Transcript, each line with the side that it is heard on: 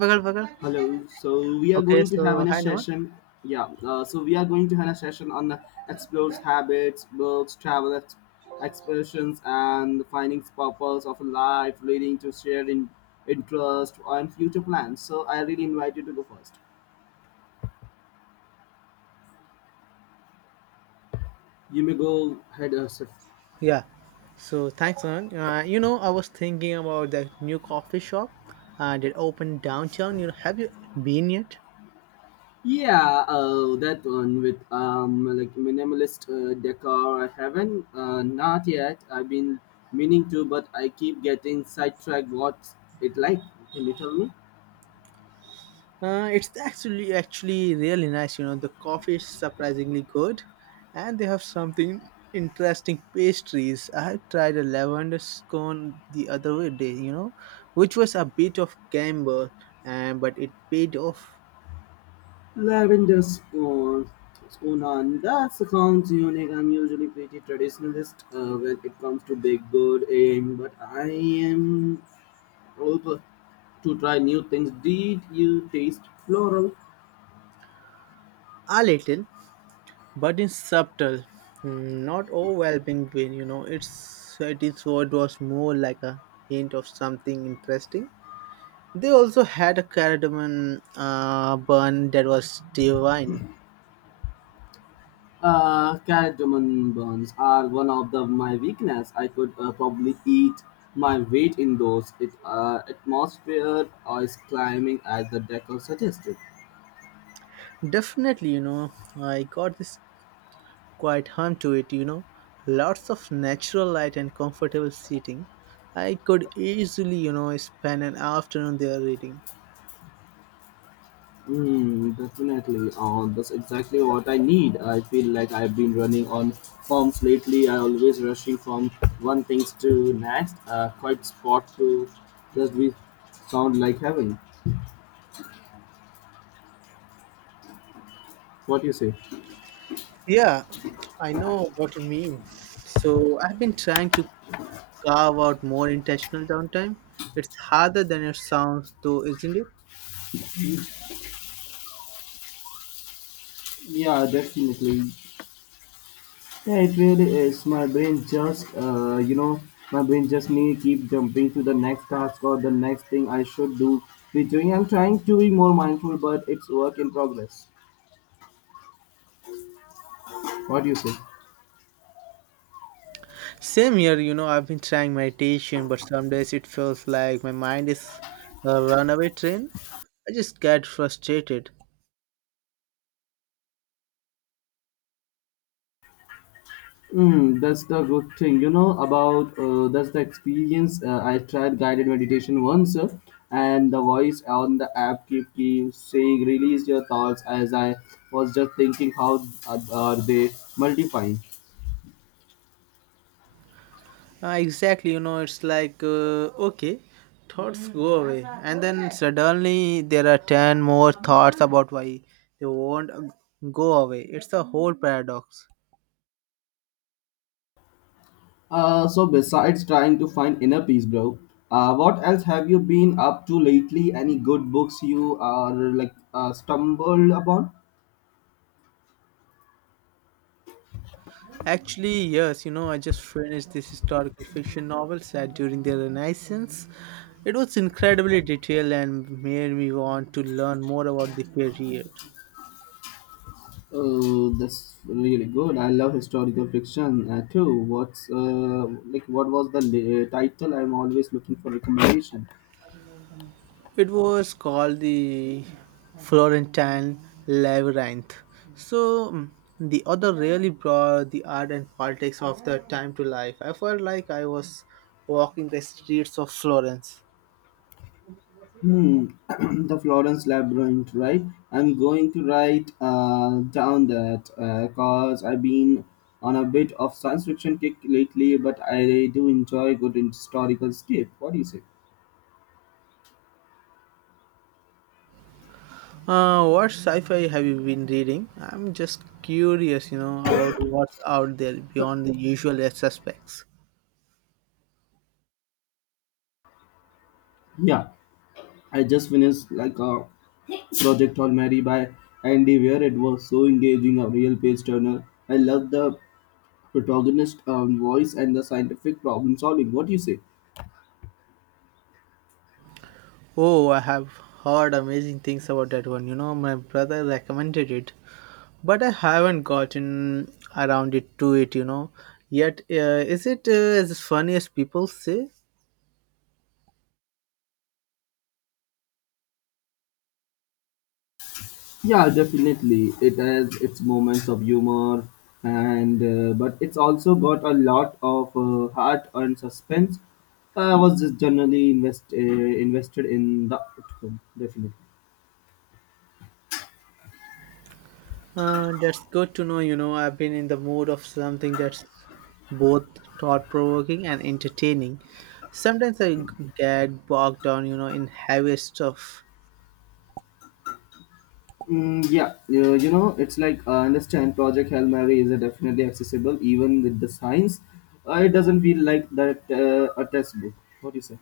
right: Bagal, bagal.
left: Hello. So we are
right: Okay,
left: going to have
right: so
left: a
right: hi Naman.
left: session. Yeah. So we are going to have a session on explores habits, books, expressions, and the findings purpose of life, leading to shared interest and future plans. So I really invite you to go first. You may go ahead, Asif.
right: Yeah. So thanks, Naman. You know, I was thinking about that new coffee shop that opened downtown. You know, have you been yet?
left: Yeah, that one with like minimalist decor. I haven't not yet. I've been meaning to, but I keep getting sidetracked. What's it like? Can you tell me?
right: It's actually really nice. You know, the coffee is surprisingly good, and they have something interesting pastries. I had tried a lavender scone the other day. You know, which was a bit of gamble, and but it paid off
left: Lavender Swan, Swanland. That sounds unique. I'm usually pretty traditionalist when it comes to big bird aim, but I am open to try new things. Did you taste floral?
right: a little, but it's subtle, mm, not overwhelming when you know it is what was more like a hint of something interesting. They also had a cardamom bun that was divine.
left: Cardamom buns are one of the, my weakness. I could probably eat my weight in those. It atmosphere is climbing as the decor suggested.
right: Definitely, you know, I got this quite hum to it. You know, lots of natural light and comfortable seating. I could easily, you know, spend an afternoon there reading.
left: Mm, definitely. That's exactly what I need. I feel like I've been running on forms lately. I always rushing from one things to next. Quite spot to just be sound like heaven. What you say?
right: Yeah, I know what you mean. So I've been trying to carve out more intentional downtime. It's harder than it sounds, though, isn't it?
left: Yeah, definitely. Yeah, it really is. My brain just need keep jumping to the next task or the next thing I should do. Be doing. I'm trying to be more mindful, but it's work in progress. What do you say?
right: Same here, you know, I've been trying meditation, but some days it feels like my mind is a runaway train. I just get frustrated.
left: Mm, that's the good thing, about that's the experience. I tried guided meditation once, and the voice on the app keep saying, "Release your thoughts." As I was just thinking, how are they multiplying?
right: Exactly, you know, it's like, okay, thoughts go away. And then suddenly there are 10 more thoughts about why they won't go away. It's a whole paradox.
left: So besides trying to find inner peace, bro, what else have you been up to lately? Any good books you are like stumbled upon?
right: Actually, yes, you know, I just finished this historical fiction novel set during the Renaissance. It was incredibly detailed and made me want to learn more about the period.
left: Oh, that's really good. I love historical fiction too. What's like what was the title? I'm always looking for recommendation.
right: It was called the Florentine Labyrinth. So, mm, the author really brought the art and politics of the time to life. I felt like I was walking the streets of Florence.
left: Hmm, the Florence Labyrinth, right? I'm going to write down that cause I've been on a bit of science fiction kick lately, but I do enjoy good historical escape. What do you say?
right: What sci-fi have you been reading? I'm just curious, you know, about what's out there beyond the usual suspects.
left: Yeah, I just finished like a Project All Mary by Andy Weir. It was so engaging, a real page turner. I love the protagonist voice and the scientific problem solving. What do you say?
right: Oh, I have heard amazing things about that one. You know, my brother recommended it, but I haven't gotten around it to it, you know. Yet, is it as funny as people say?
left: Yeah, definitely. It has its moments of humor, and but it's also got a lot of heart and suspense. I was just generally invested in the outcome, definitely.
right: That's good to know. You know, I've been in the mood of something that's both thought provoking and entertaining. Sometimes get bogged down, you know, in heavy stuff.
left: Mm, yeah, you know, it's like I understand Project Hail Mary is definitely accessible even with the science. It doesn't feel like that a textbook. What do you say?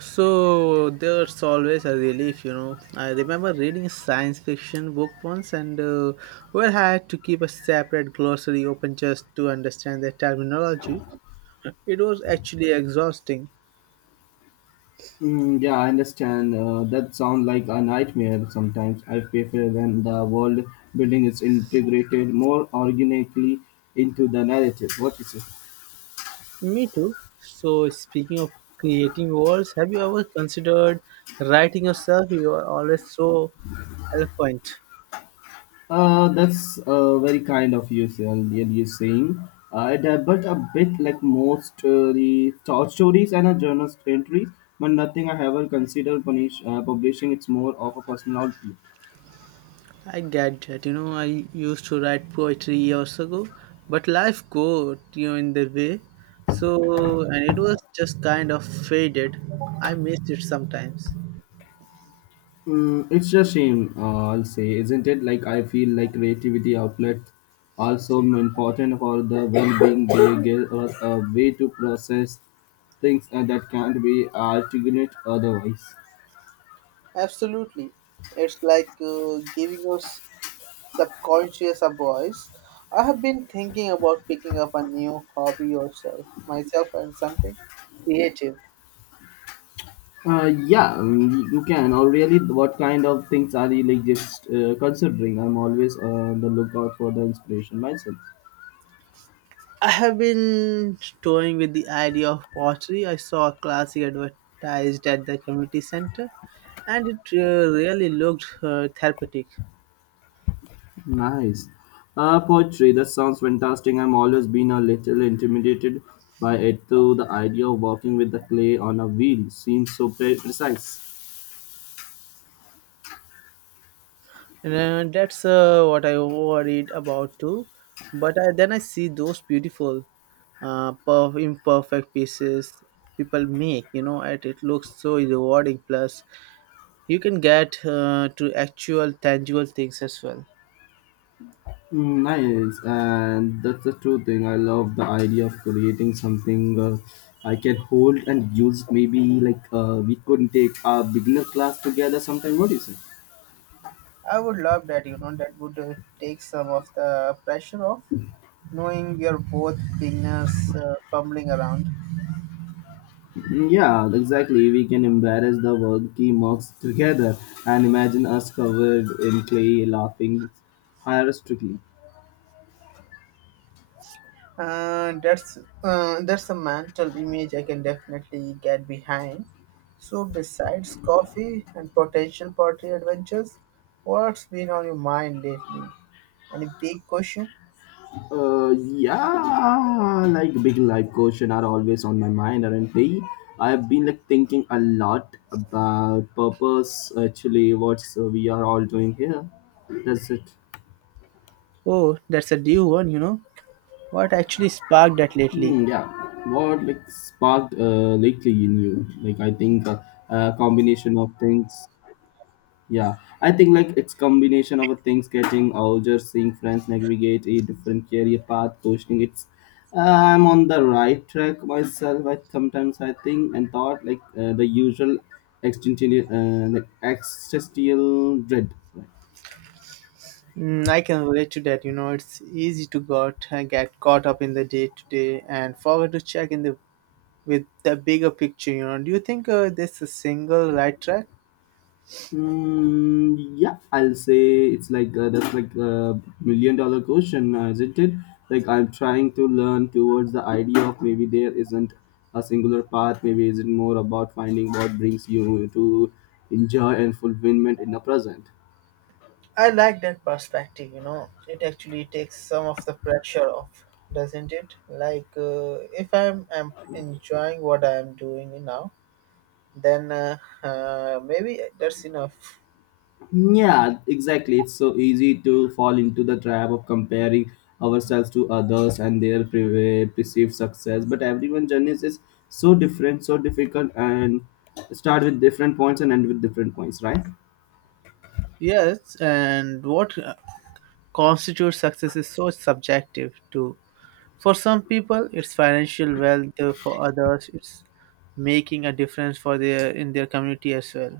right: So there's always a relief, you know. I remember reading a science fiction book once and we had to keep a separate glossary open just to understand the terminology. It was actually exhausting.
left: Mm, yeah, I understand. That sounds like a nightmare sometimes. I prefer when the world building is integrated more organically into the narrative. What you say?
right: Me too. So, speaking of creating worlds, have you ever considered writing yourself? You are always so eloquent.
left: That's very kind of you, and you're saying. But a bit like most the short stories and a journal entries, but nothing I ever considered publishing. It's more of a personal outlet.
right: I get that. You know, I used to write poetry years ago, but life got in the way. So, and it was just kind of faded. I miss it sometimes.
left: Mm, it's a shame, I'll say, isn't it? Like I feel like creativity outlets are so important for the well-being. They give us a way to process things that can't be articulated otherwise.
right: Absolutely, it's like giving us subconscious a voice. I have been thinking about picking up a new hobby or myself and something creative.
left: Uh, yeah, um, you can. Or really, what kind of things are you like just considering? I'm always on the lookout for the inspiration myself.
right: I have been toying with the idea of pottery. I saw a classic advertised at the community center and it really looked therapeutic.
left: Nice. Poetry, that sounds fantastic. I'm always been a little intimidated by it, though the idea of working with the clay on a wheel seems so precise.
right: And that's what I worried about too. Then I see those beautiful, imperfect pieces people make, you know, and it looks so rewarding. Plus, you can get to actual tangible things as well.
left: Mm, nice, and that's the true thing. I love the idea of creating something I can hold and use. Maybe like we could take a beginner class together sometime. What do you say?
right: I would love that, you know, that would take some of the pressure off knowing we are both beginners fumbling around.
left: Yeah, exactly. We can embarrass the wonky mugs together and imagine us covered in clay laughing hysterically.
right: Uh, that's that's a mental image I can definitely get behind. So besides coffee and potential pottery adventures, what's been on your mind lately? Any big question?
left: Yeah, like big life question are always on my mind, aren't they? I've been like thinking a lot about purpose. Actually, what we are all doing here. That's it.
right: Oh, that's a new one. You know what actually sparked that lately?
left: Hmm, yeah. What like sparked lately in you? Like I think a combination of things. Yeah, I think like it's combination of a things getting older, seeing friends navigate a different career path, questioning it's I'm on the right track myself. I sometimes I think and thought like the usual existential like existential dread. Right?
right: Mm, I can relate to that. You know, it's easy to got get caught up in the day to day and forget to check in the with the bigger picture. You know, do you think this is single right track?
left: Mm, yeah, I'll say it's like that's like $1 million question, isn't it? Like I'm trying to learn towards the idea of maybe there isn't a singular path. Maybe is it more about finding what brings you to enjoy and fulfillment in the present.
right: I like that perspective, you know. It actually takes some of the pressure off, doesn't it? Like, if I'm, I'm enjoying what I'm doing now, then maybe that's enough.
left: Yeah, exactly. It's so easy to fall into the trap of comparing ourselves to others and their perceived success. But everyone's journey is so different, so difficult, and start with different points and end with different points, right?
right: Yes, and what constitutes success is so subjective too. For some people, it's financial wealth. For others, it's making a difference for their in their community as well.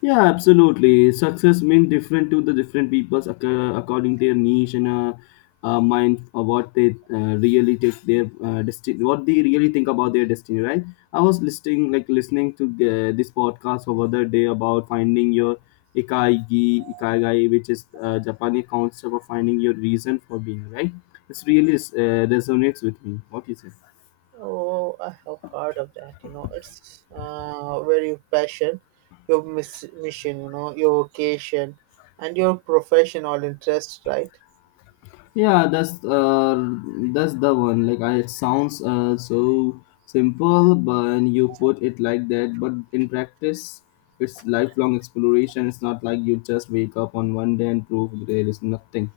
left: Yeah, absolutely. Success means different to the different peoples according their niche and mind of what they really take their destiny, what they really think about their destiny, right? Like listening to this podcast over the day about finding your ikaigai, which is Japanese concept of finding your reason for being, right? It's really resonates with me. What you say?
right: Oh, I have heard of that. You know, it's very passion, your mission, you know, your vocation, and your profession or interest, right?
left: Yeah, that's the one. Like, it sounds so simple, but when you put it like that, but in practice, it's lifelong exploration. It's not like you just wake up on one day and prove there is nothing.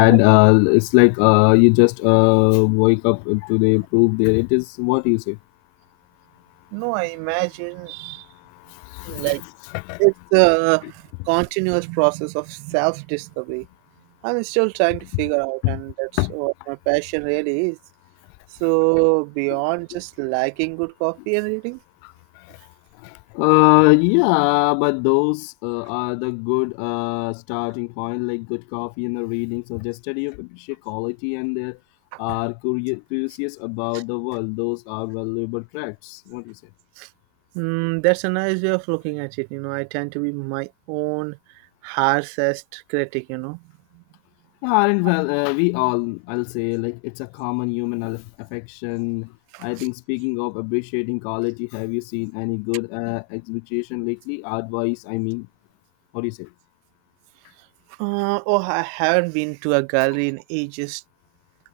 right: No,
left: It's like you just wake up today, prove there it is. What you say?
right: no, I imagine like it's a continuous process of self-discovery. I'm still trying to figure out, and that's what my passion really is. So beyond just liking good coffee and reading,
left: Yeah, but those are the good starting point, like good coffee and the reading suggested you appreciate quality and they are curious about the world. Those are valuable traits. What do you say?
right: mm, that's a nice way of looking at it. You know, I tend to be my own harshest critic. You know,
left: Yeah, aren't well, We all, I'll say, like it's a common human affection. I think speaking of appreciating quality, have you seen any good exhibition lately? Art-wise, I mean, what do you say?
right: oh, I haven't been to a gallery in ages.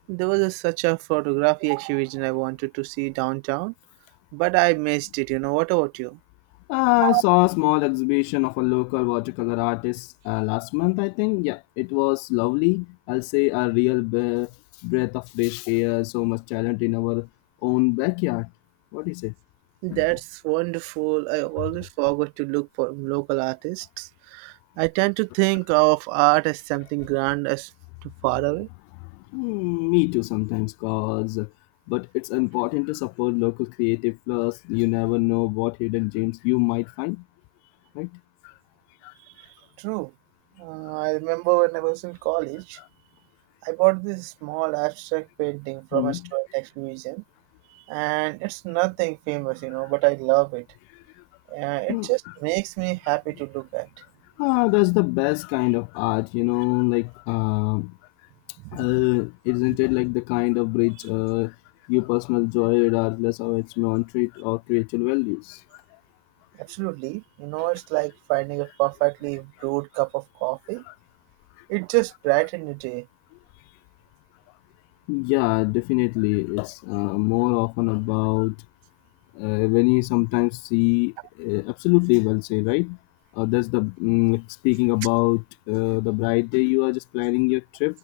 right: Such a photography exhibition I wanted to see downtown, but I missed it. You know, what about you?
left: I saw a small exhibition of a local watercolor artist last month, I think. Yeah, it was lovely. I'll say a real breath of fresh air, so much talent in our own backyard. What do you say?
right: That's wonderful. I always forgot to look for local artists. I tend to think of art as something grand as too far away.
left: Hmm, me too sometimes, cause. But it's important to support local creative plus. You never know what hidden gems you might find, right?
right: True. I remember when I was in college, I bought this small abstract painting from a
left: Hmm.
right: student exhibition, and it's nothing famous, you know, but I love it. It
left: Hmm.
right: just makes me happy to look at.
left: Ah, that's the best kind of art, you know, like. Isn't it like the kind of bridge you personal joy regardless of its monetary or creature values.
right: Absolutely. You know, it's like finding a perfectly brewed cup of coffee. It just brightened the day.
left: Yeah, definitely. It's More often about when you sometimes see, absolutely well say right, that's the speaking about the bright day you are just planning your trip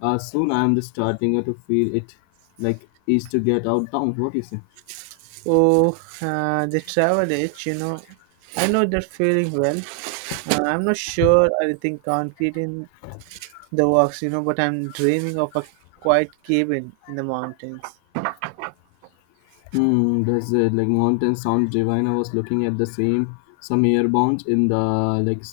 left: soon. I am just starting to feel it like is to get out down. What do you say?
right: Oh, the travel itch, you know. I know that feeling well. I'm not sure anything concrete in the works, you know, but I'm dreaming of a quiet cabin in the mountains.
left: Hmm, that's it. Like mountain sounds divine. I was looking at the same some airbounds in the like